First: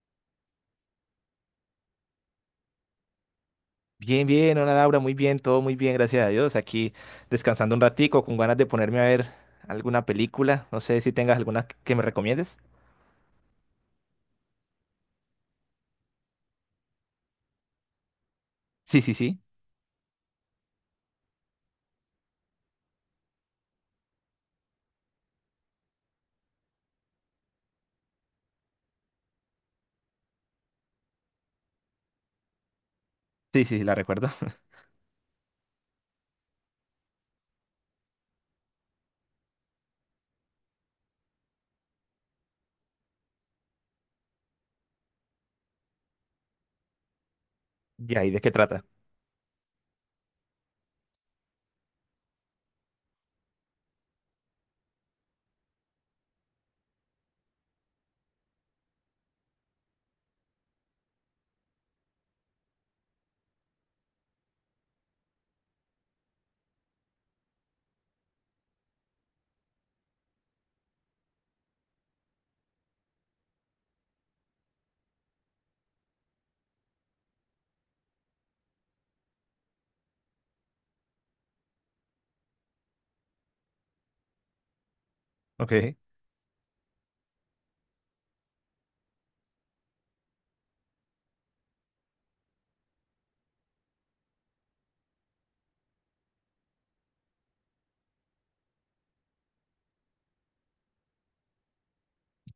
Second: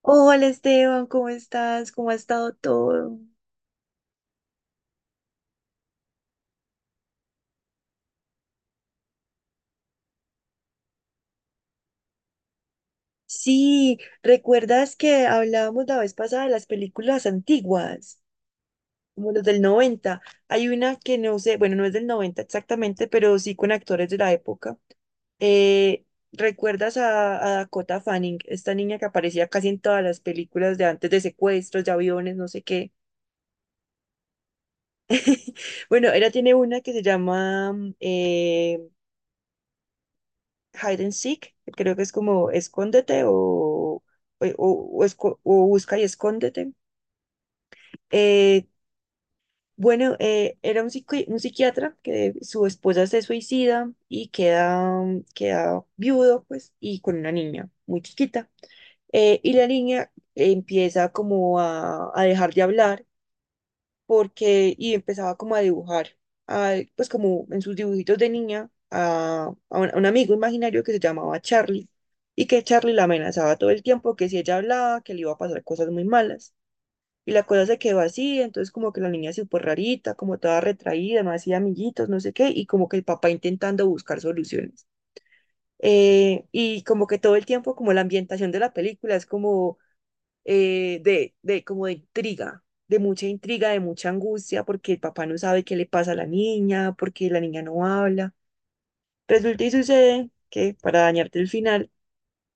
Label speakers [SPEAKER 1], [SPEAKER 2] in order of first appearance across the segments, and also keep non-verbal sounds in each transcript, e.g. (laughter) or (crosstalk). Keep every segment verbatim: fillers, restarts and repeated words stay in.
[SPEAKER 1] Hola Esteban, ¿cómo estás? ¿Cómo ha estado todo?
[SPEAKER 2] Bien, bien, hola Laura, muy bien, todo muy bien, gracias a Dios. Aquí descansando un ratico, con ganas de ponerme a ver alguna película. No sé si tengas alguna que que me recomiendes.
[SPEAKER 1] Sí, ¿recuerdas que hablábamos la vez pasada de las películas antiguas,
[SPEAKER 2] Sí, sí,
[SPEAKER 1] como
[SPEAKER 2] sí.
[SPEAKER 1] los del noventa? Hay una que no sé, bueno, no es del noventa exactamente, pero sí con actores de la época. Eh, ¿recuerdas a a Dakota Fanning, esta niña que aparecía casi en todas las películas de antes, de secuestros, de aviones, no sé qué?
[SPEAKER 2] Sí, sí, sí, la recuerdo. (laughs)
[SPEAKER 1] Bueno, ella tiene una que se llama mm, eh, Hide and Seek, creo que es como escóndete o, o, o esco- o busca y escóndete.
[SPEAKER 2] ¿Y ahí de qué
[SPEAKER 1] Eh,
[SPEAKER 2] trata?
[SPEAKER 1] bueno, eh, era un, psiqui- un psiquiatra que su esposa se suicida y queda, queda viudo, pues, y con una niña muy chiquita. Eh, y la niña empieza como a a dejar de hablar porque, y empezaba como a dibujar, a- pues como en sus dibujitos de niña, a, a un, a un amigo imaginario que se llamaba Charlie y que Charlie la amenazaba todo el tiempo, que si ella hablaba, que le iba a pasar cosas muy malas. Y la cosa se quedó así, entonces como que la niña se fue rarita, como toda retraída, no hacía amiguitos, no sé qué, y como que el papá intentando buscar soluciones.
[SPEAKER 2] Ok.
[SPEAKER 1] Eh, y como que todo el tiempo, como la ambientación de la película es como eh, de, de como de intriga, de mucha intriga, de mucha angustia, porque el papá no sabe qué le pasa a la niña, porque la niña no habla. Resulta y sucede que, para dañarte el final,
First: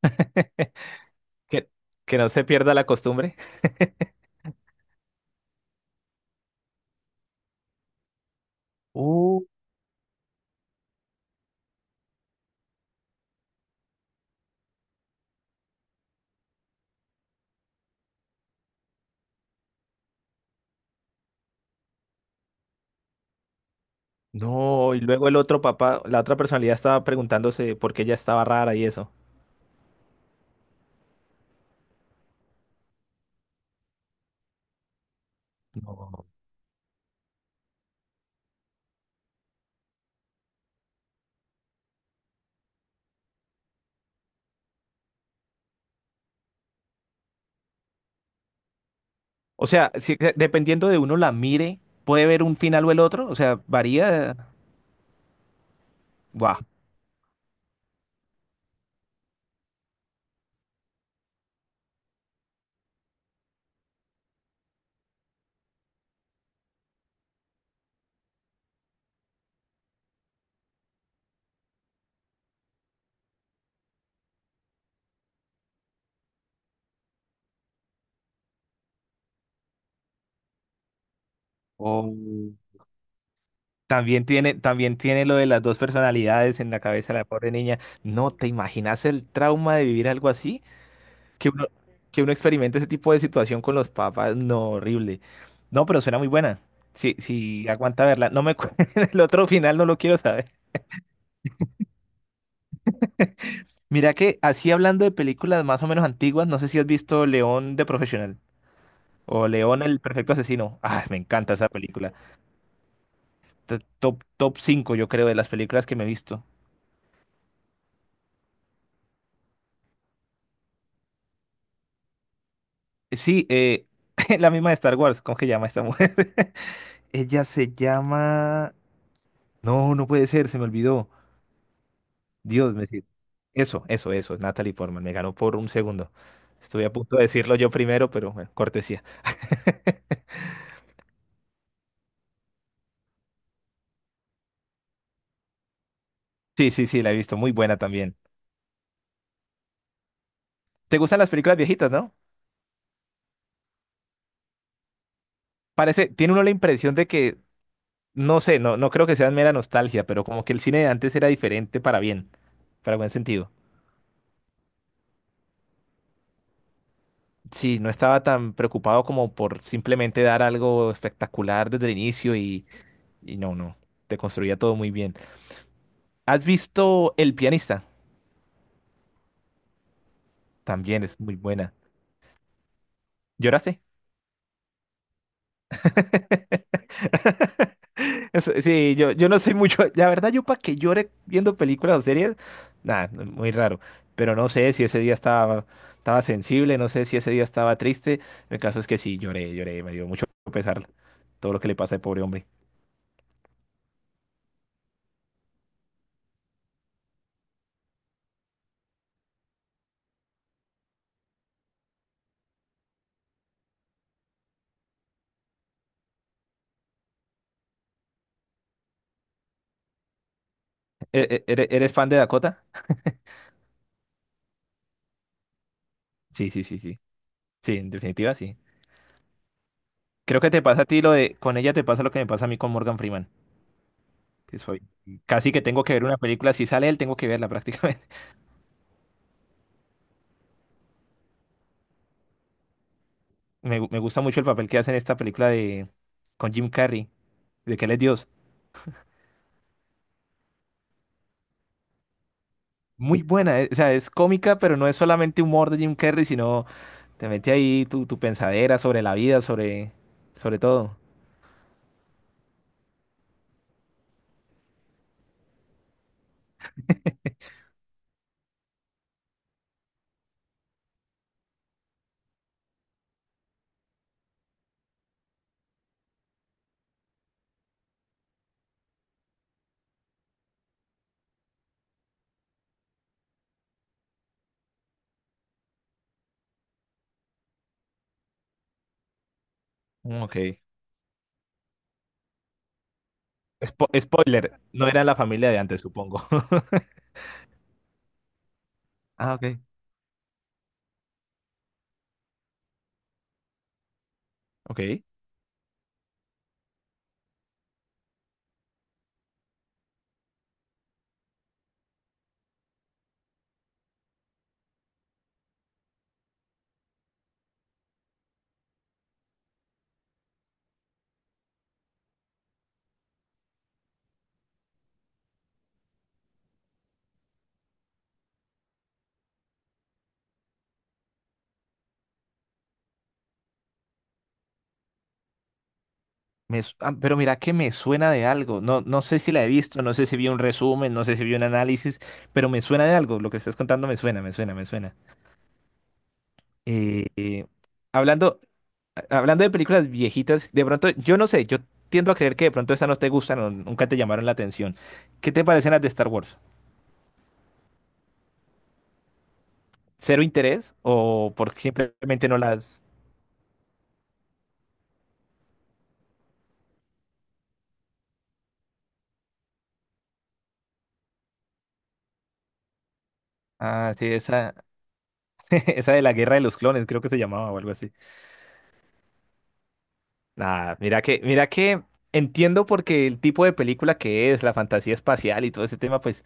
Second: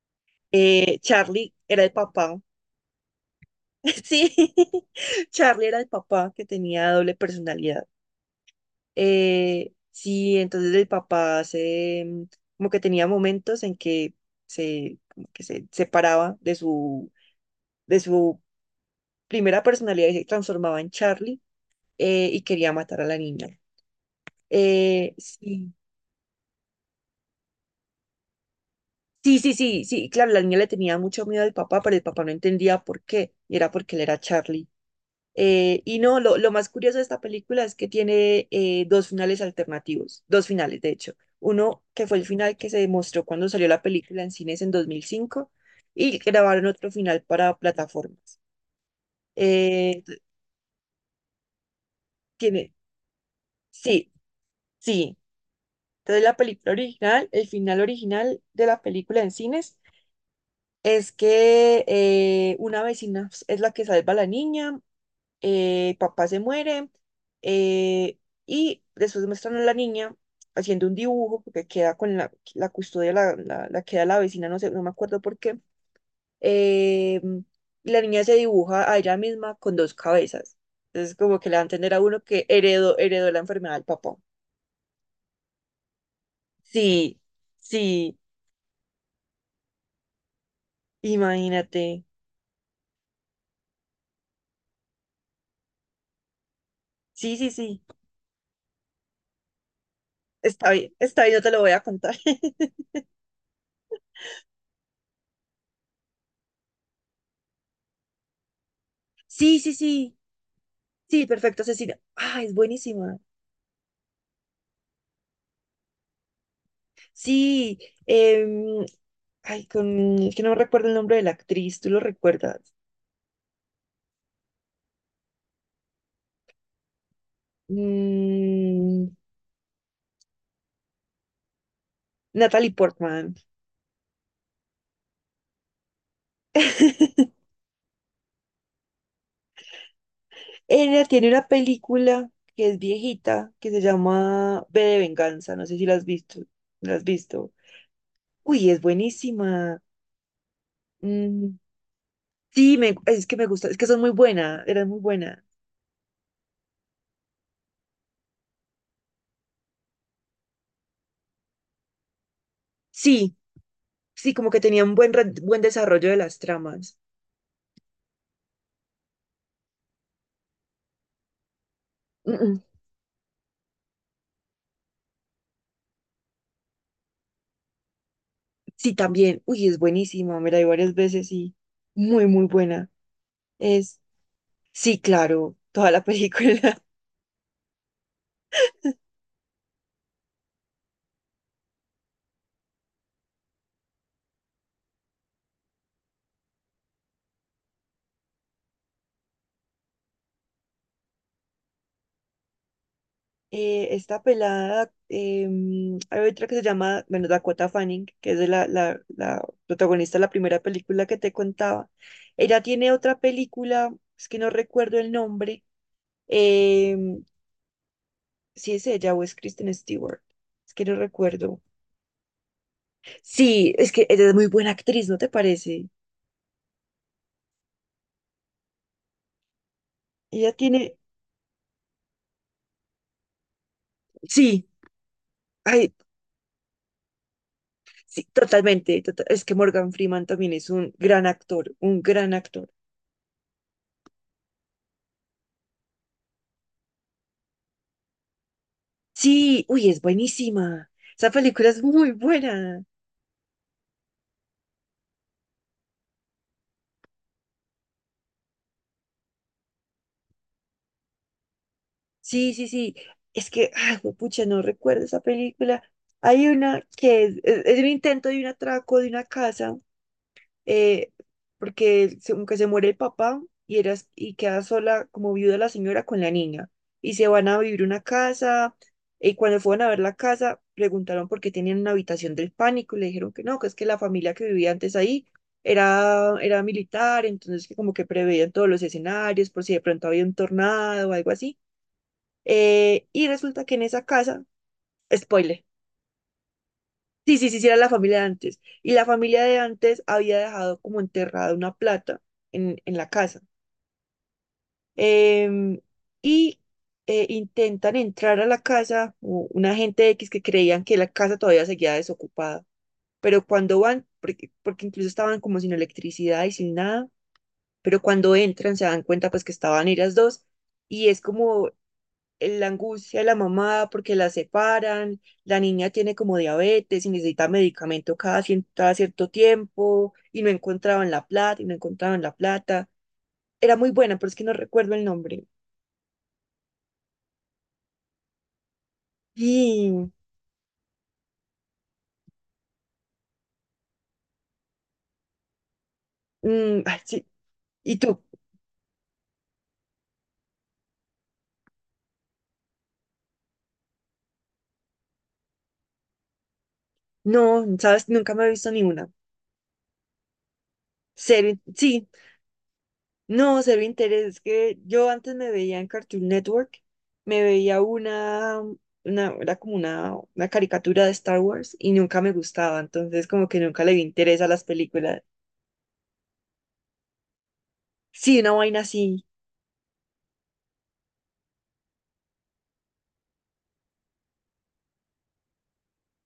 [SPEAKER 2] (laughs)
[SPEAKER 1] eh, Charlie
[SPEAKER 2] Que,
[SPEAKER 1] era el
[SPEAKER 2] que no
[SPEAKER 1] papá.
[SPEAKER 2] se pierda la costumbre.
[SPEAKER 1] (laughs)
[SPEAKER 2] (laughs)
[SPEAKER 1] Sí, (laughs) Charlie era el papá que tenía doble personalidad.
[SPEAKER 2] Uh,
[SPEAKER 1] Eh, sí, entonces el papá se, mm, como que tenía momentos en que se, como que se separaba de su, de su primera personalidad y se transformaba en Charlie, eh, y quería matar a la niña.
[SPEAKER 2] no, y
[SPEAKER 1] Eh,
[SPEAKER 2] luego el otro
[SPEAKER 1] sí,
[SPEAKER 2] papá, la otra personalidad estaba preguntándose por qué ella estaba rara y eso.
[SPEAKER 1] sí, sí, sí, sí, claro, la niña le tenía mucho miedo al papá, pero el papá no entendía por qué, y era porque él era Charlie. Eh, y no,
[SPEAKER 2] No.
[SPEAKER 1] lo, lo más curioso de esta película es que tiene eh, dos finales alternativos, dos finales, de hecho. Uno que fue el final que se demostró cuando salió la película en cines en dos mil cinco, y grabaron otro final para plataformas.
[SPEAKER 2] O sea,
[SPEAKER 1] Eh,
[SPEAKER 2] si, de- dependiendo de uno la mire, puede ver un
[SPEAKER 1] tiene,
[SPEAKER 2] final o el otro. O sea,
[SPEAKER 1] sí,
[SPEAKER 2] varía.
[SPEAKER 1] sí. Entonces la
[SPEAKER 2] Guau.
[SPEAKER 1] película original, el final original de la película en cines, es que eh, una vecina es la que salva a la niña, eh, papá se muere, eh, y después muestran a la niña haciendo un dibujo porque queda con la, la custodia, la, la, la queda la vecina, no sé, no me acuerdo por qué. eh, y la niña se dibuja a ella misma con dos cabezas. Entonces como que le va a entender a uno que
[SPEAKER 2] Oh.
[SPEAKER 1] heredó, heredó la enfermedad del papá.
[SPEAKER 2] También tiene, también tiene lo de las dos personalidades en la cabeza
[SPEAKER 1] Sí,
[SPEAKER 2] de la pobre niña.
[SPEAKER 1] sí,
[SPEAKER 2] ¿No te imaginas el trauma de vivir algo así? Que uno,
[SPEAKER 1] imagínate.
[SPEAKER 2] que uno experimente ese tipo de situación con los papás. No, horrible. No, pero suena muy buena. Sí,
[SPEAKER 1] Sí, sí,
[SPEAKER 2] sí,
[SPEAKER 1] sí.
[SPEAKER 2] aguanta verla. No me cu- (laughs) el otro final, no lo quiero saber.
[SPEAKER 1] Está bien, está bien, yo te lo voy a contar. (laughs)
[SPEAKER 2] Mira que así hablando de películas más o menos antiguas, no sé si has visto León de Profesional o
[SPEAKER 1] Sí, sí,
[SPEAKER 2] León el
[SPEAKER 1] sí.
[SPEAKER 2] Perfecto Asesino. Ah, me
[SPEAKER 1] Sí,
[SPEAKER 2] encanta
[SPEAKER 1] perfecto,
[SPEAKER 2] esa
[SPEAKER 1] Cecilia.
[SPEAKER 2] película.
[SPEAKER 1] Ah, es buenísima.
[SPEAKER 2] T- Top, top cinco yo creo, de las películas que me he visto.
[SPEAKER 1] Sí, em, ay, con, es que no recuerdo el nombre de la actriz, ¿tú lo recuerdas?
[SPEAKER 2] Sí, eh, (laughs) la misma de Star Wars, ¿cómo que llama esta mujer? (laughs) Ella se llama...
[SPEAKER 1] Mm,
[SPEAKER 2] No, no puede ser, se me olvidó.
[SPEAKER 1] Natalie
[SPEAKER 2] Dios, me... si,
[SPEAKER 1] Portman.
[SPEAKER 2] Eso, eso, eso, es Natalie Portman, me ganó por un segundo. Estuve a punto de
[SPEAKER 1] (laughs)
[SPEAKER 2] decirlo yo primero, pero bueno, cortesía.
[SPEAKER 1] Ella tiene una película que es viejita, que se llama V de Venganza, no sé si la has visto.
[SPEAKER 2] Sí, sí,
[SPEAKER 1] ¿La
[SPEAKER 2] sí,
[SPEAKER 1] has
[SPEAKER 2] la he visto,
[SPEAKER 1] visto?
[SPEAKER 2] muy buena también.
[SPEAKER 1] Uy, es buenísima.
[SPEAKER 2] ¿Te gustan las películas
[SPEAKER 1] Mm,
[SPEAKER 2] viejitas, no?
[SPEAKER 1] sí, me, es que me gusta, es que son muy buenas, eran muy buenas.
[SPEAKER 2] Parece, tiene uno la impresión de que, no sé, no, no creo que sea mera nostalgia, pero como que el cine de antes era diferente para bien, para buen
[SPEAKER 1] Sí,
[SPEAKER 2] sentido.
[SPEAKER 1] sí, como que tenían buen, re- buen desarrollo de las tramas.
[SPEAKER 2] Sí, no estaba tan preocupado como por simplemente dar algo espectacular desde el
[SPEAKER 1] Mm,
[SPEAKER 2] inicio
[SPEAKER 1] mm.
[SPEAKER 2] y, y no, no, te construía todo muy bien. ¿Has visto El pianista?
[SPEAKER 1] Sí, también. Uy, es buenísima. Me la vi varias
[SPEAKER 2] También es
[SPEAKER 1] veces
[SPEAKER 2] muy
[SPEAKER 1] y
[SPEAKER 2] buena.
[SPEAKER 1] muy, muy buena.
[SPEAKER 2] ¿Lloraste?
[SPEAKER 1] Es, sí, claro, toda la película. (laughs)
[SPEAKER 2] (laughs) Eso- Sí, yo, yo no soy mucho, la verdad yo para que llore viendo películas o series, nada, muy raro, pero no sé si ese día estaba, estaba sensible, no sé si ese día estaba triste, el caso es que sí, lloré, lloré, me dio mucho pesar todo lo que le pasa al pobre hombre.
[SPEAKER 1] Eh, esta pelada, em, hay otra que se llama, bueno, Dakota Fanning, que es de la, la, la protagonista de la primera película que te contaba. Ella tiene otra película, es que no recuerdo el nombre. em, si es ella o es Kristen Stewart. Es que no
[SPEAKER 2] ¿E- e-
[SPEAKER 1] recuerdo.
[SPEAKER 2] ¿Eres, eres fan de Dakota?
[SPEAKER 1] Sí, es que ella es muy buena actriz, ¿no te parece?
[SPEAKER 2] Sí, sí, sí, sí, sí, en definitiva sí. Creo que
[SPEAKER 1] Ella
[SPEAKER 2] te pasa a
[SPEAKER 1] tiene,
[SPEAKER 2] ti lo de, con ella te pasa lo que me pasa a mí con Morgan Freeman, que
[SPEAKER 1] sí.
[SPEAKER 2] soy, casi que tengo
[SPEAKER 1] Ay,
[SPEAKER 2] que ver una película, si sale él tengo que verla prácticamente.
[SPEAKER 1] sí,
[SPEAKER 2] (laughs)
[SPEAKER 1] totalmente. Tota- es que Morgan Freeman también es un gran actor, un gran actor.
[SPEAKER 2] Me, gu- me gusta mucho el papel que hace en esta película de, con Jim Carrey, de que él es Dios.
[SPEAKER 1] Sí, uy, es buenísima. Esa película es muy buena.
[SPEAKER 2] Muy buena, eh, o sea, es cómica, pero no es solamente humor de Jim Carrey, sino te mete ahí tu, tu pensadera sobre la vida, sobre, sobre todo.
[SPEAKER 1] Sí, sí, sí. Es que, ay, pucha, no recuerdo esa película. Hay una que es, es- es un intento de un atraco de una casa, eh, porque se- como que se muere el papá y, era, y queda sola como viuda la señora con la niña. Y se van a vivir una casa, y cuando fueron a ver la casa, preguntaron por qué tenían una habitación del pánico y le dijeron que no, que es que la familia que vivía antes ahí era, era militar, entonces que como que preveían todos los escenarios por si de pronto
[SPEAKER 2] Mm,
[SPEAKER 1] había un
[SPEAKER 2] ok.
[SPEAKER 1] tornado o algo así. Eh, y resulta que en
[SPEAKER 2] Spo-
[SPEAKER 1] esa casa,
[SPEAKER 2] spoiler, no era la familia de
[SPEAKER 1] spoiler.
[SPEAKER 2] antes, supongo. (laughs)
[SPEAKER 1] Sí, sí, sí, sí, era la familia de antes. Y la
[SPEAKER 2] Ah,
[SPEAKER 1] familia de
[SPEAKER 2] ok.
[SPEAKER 1] antes había dejado como enterrada una plata en, en la casa.
[SPEAKER 2] Ok.
[SPEAKER 1] Em, y eh, intentan entrar a la casa, u- una gente X que creían que la casa todavía seguía desocupada. Pero cuando van, porque, porque incluso estaban como sin electricidad y sin nada, pero cuando entran se dan cuenta pues que estaban ellas dos. Y es como la angustia de la mamá porque la separan, la niña tiene como diabetes y necesita medicamento cada, cien- cada cierto tiempo, y no encontraban la plata y no encontraban la plata. Era muy buena, pero es que no recuerdo el nombre.
[SPEAKER 2] Me su- ah, pero mira que me suena de algo. No, no sé si la he visto, no sé
[SPEAKER 1] Y,
[SPEAKER 2] si vi un resumen, no sé si vi un análisis, pero me suena de algo. Lo que estás contando me suena, me suena, me suena.
[SPEAKER 1] mm, ay,
[SPEAKER 2] Eh,
[SPEAKER 1] sí.
[SPEAKER 2] eh,
[SPEAKER 1] ¿Y tú?
[SPEAKER 2] hablando, a- hablando de películas viejitas, de pronto, yo no sé, yo tiendo a creer que de pronto esas no te gustan o nunca te llamaron la atención. ¿Qué te parecen las de Star Wars?
[SPEAKER 1] No, sabes, nunca me he visto ni una.
[SPEAKER 2] ¿Cero interés o
[SPEAKER 1] Cero,
[SPEAKER 2] porque
[SPEAKER 1] sí,
[SPEAKER 2] simplemente no las...
[SPEAKER 1] no, cero interés. Es que yo antes me veía en Cartoon Network, me veía una, una, era como una, una caricatura de Star Wars y nunca me gustaba, entonces como que nunca le
[SPEAKER 2] Ah,
[SPEAKER 1] vi
[SPEAKER 2] sí,
[SPEAKER 1] interés a
[SPEAKER 2] esa,
[SPEAKER 1] las películas.
[SPEAKER 2] (laughs) esa de la Guerra de los Clones, creo que se llamaba o algo así.
[SPEAKER 1] Sí, una vaina así.
[SPEAKER 2] Nada, mira que, mira que entiendo porque el tipo de película que es, la fantasía espacial y todo ese tema, pues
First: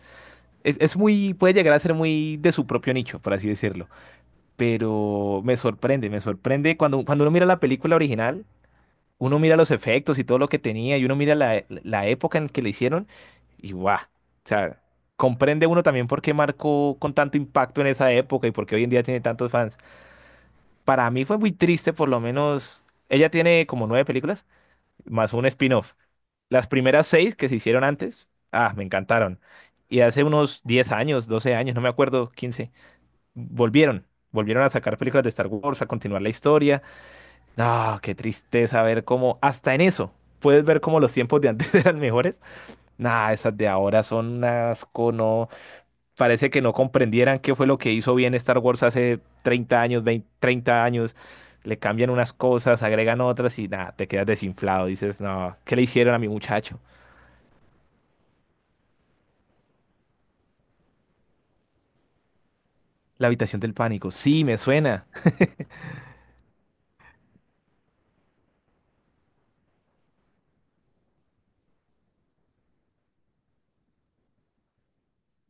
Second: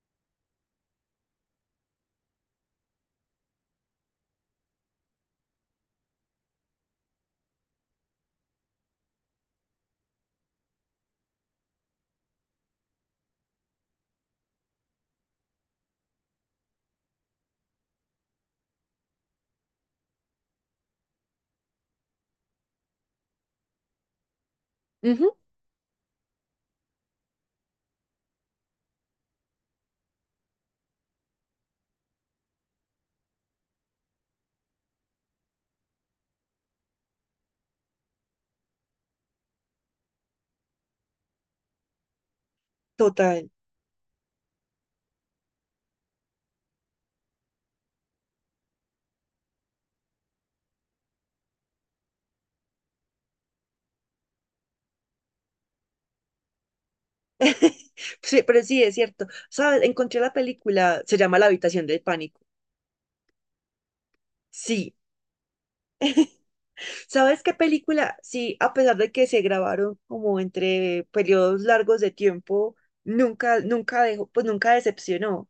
[SPEAKER 2] es, es muy, puede llegar a ser muy de su propio nicho, por así decirlo. Pero me sorprende, me sorprende cuando, cuando uno mira la película original, uno mira los efectos y todo lo que tenía y uno mira la, la época en que le hicieron y guau, o sea, comprende uno también por qué marcó con tanto impacto en esa época y por qué hoy en día tiene tantos fans. Para mí fue muy triste, por lo menos, ella tiene como nueve películas
[SPEAKER 1] Ujú,
[SPEAKER 2] más un spin-off. Las primeras seis que se hicieron antes, ah, me encantaron. Y hace unos diez años, doce años, no me acuerdo, quince volvieron. Volvieron a sacar películas de Star Wars, a continuar la historia. No, qué tristeza ver cómo, hasta en eso, puedes ver cómo los tiempos de antes (laughs) eran mejores. Nah,
[SPEAKER 1] total.
[SPEAKER 2] esas de ahora son un asco, no. Parece que no comprendieran qué fue lo que hizo bien Star Wars hace treinta años, veinte treinta años. Le cambian unas cosas, agregan otras y nada, te quedas desinflado. Dices, no, ¿qué le hicieron a mi muchacho?
[SPEAKER 1] (laughs) Sí, pero sí, es cierto. ¿Sabes? Encontré la película, se llama La habitación del pánico.
[SPEAKER 2] La habitación del pánico. Sí, me
[SPEAKER 1] Sí.
[SPEAKER 2] suena.
[SPEAKER 1] (laughs) ¿Sabes qué película? Sí, a pesar de que se grabaron como entre periodos largos de tiempo, nunca, nunca dejó, pues nunca decepcionó.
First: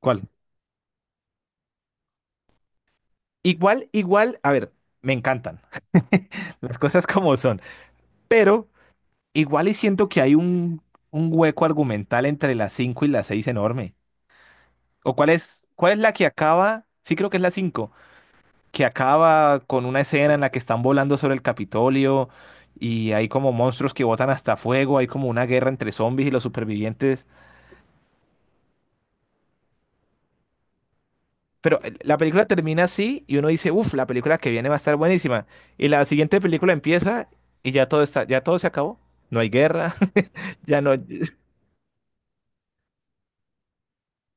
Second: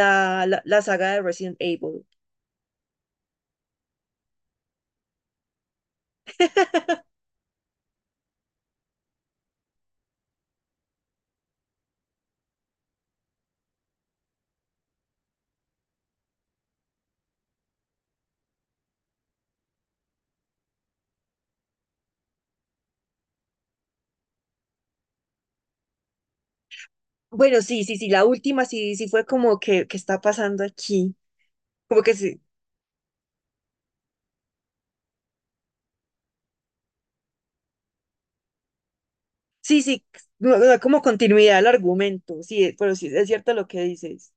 [SPEAKER 2] ¿Cuál?
[SPEAKER 1] la, La saga de Resident Evil.
[SPEAKER 2] Igual, igual, a ver, me encantan (laughs) las
[SPEAKER 1] (laughs)
[SPEAKER 2] cosas como son, pero igual y siento que hay un, un hueco argumental entre las cinco y las seis enorme. ¿O cuál es, cuál es la que acaba? Sí, creo que es la cinco, que acaba con una escena en la que están volando sobre el Capitolio y hay como monstruos que botan hasta fuego, hay como una guerra entre zombies y los supervivientes.
[SPEAKER 1] Bueno, sí, sí, sí, la última sí, sí fue como que, que está pasando aquí.
[SPEAKER 2] Pero eh,
[SPEAKER 1] Como que
[SPEAKER 2] la
[SPEAKER 1] sí,
[SPEAKER 2] película termina así y uno dice, uff, la película que viene va a estar buenísima. Y la siguiente película empieza y ya todo está, ya todo se acabó. No hay
[SPEAKER 1] sí,
[SPEAKER 2] guerra,
[SPEAKER 1] sí, no,
[SPEAKER 2] (laughs)
[SPEAKER 1] no,
[SPEAKER 2] ya no.
[SPEAKER 1] como
[SPEAKER 2] es-
[SPEAKER 1] continuidad al argumento, sí, eh, pero sí, es cierto lo que dices.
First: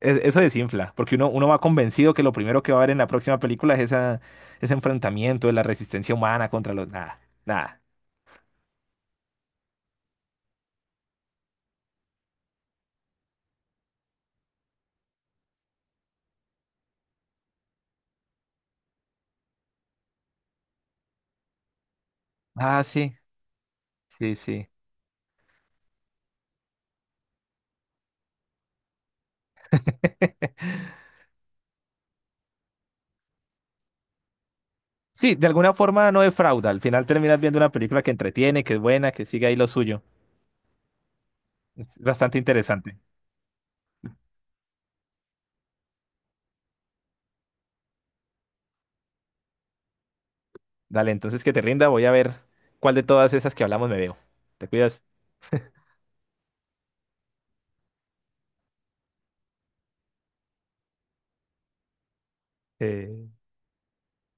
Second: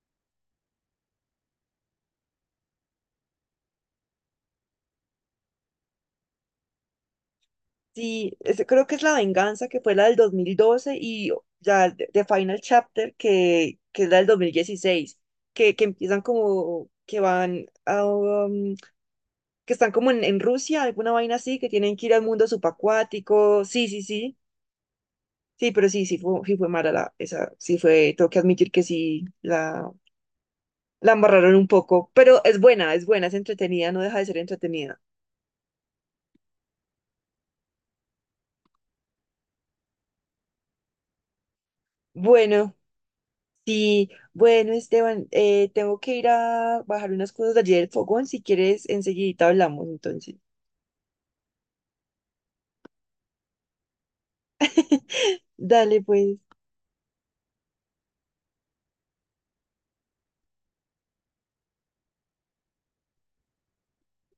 [SPEAKER 2] Eso desinfla, porque uno, uno va convencido que lo primero que va a haber en la próxima película es esa, ese enfrentamiento de la resistencia humana contra los. Nada, nada.
[SPEAKER 1] Sí, es- creo que es la venganza, que fue la del dos mil doce, y oh, ya The The Final Chapter, que que es la del dos mil dieciséis, que que empiezan como que van a, um, que están como en, en Rusia, alguna vaina así, que tienen que ir al mundo
[SPEAKER 2] Ah, sí,
[SPEAKER 1] subacuático, sí, sí, sí.
[SPEAKER 2] sí, sí.
[SPEAKER 1] Sí, pero sí, sí fue, sí fue mala la, esa, sí fue, tengo que admitir que sí la,
[SPEAKER 2] (laughs)
[SPEAKER 1] la embarraron un poco, pero es buena, es buena, es entretenida, no deja de ser entretenida.
[SPEAKER 2] Sí, de alguna forma no defrauda. Al final terminas viendo una película que entretiene, que es buena, que sigue ahí lo suyo. Es bastante
[SPEAKER 1] Bueno,
[SPEAKER 2] interesante.
[SPEAKER 1] sí, bueno, Esteban, eh, tengo que ir a bajar unas cosas de allí del fogón, si quieres enseguidita hablamos, entonces.
[SPEAKER 2] Dale, entonces que te rinda, voy a ver cuál de todas esas que hablamos me veo. ¿Te cuidas?
[SPEAKER 1] (laughs) Dale, pues.
[SPEAKER 2] Eh,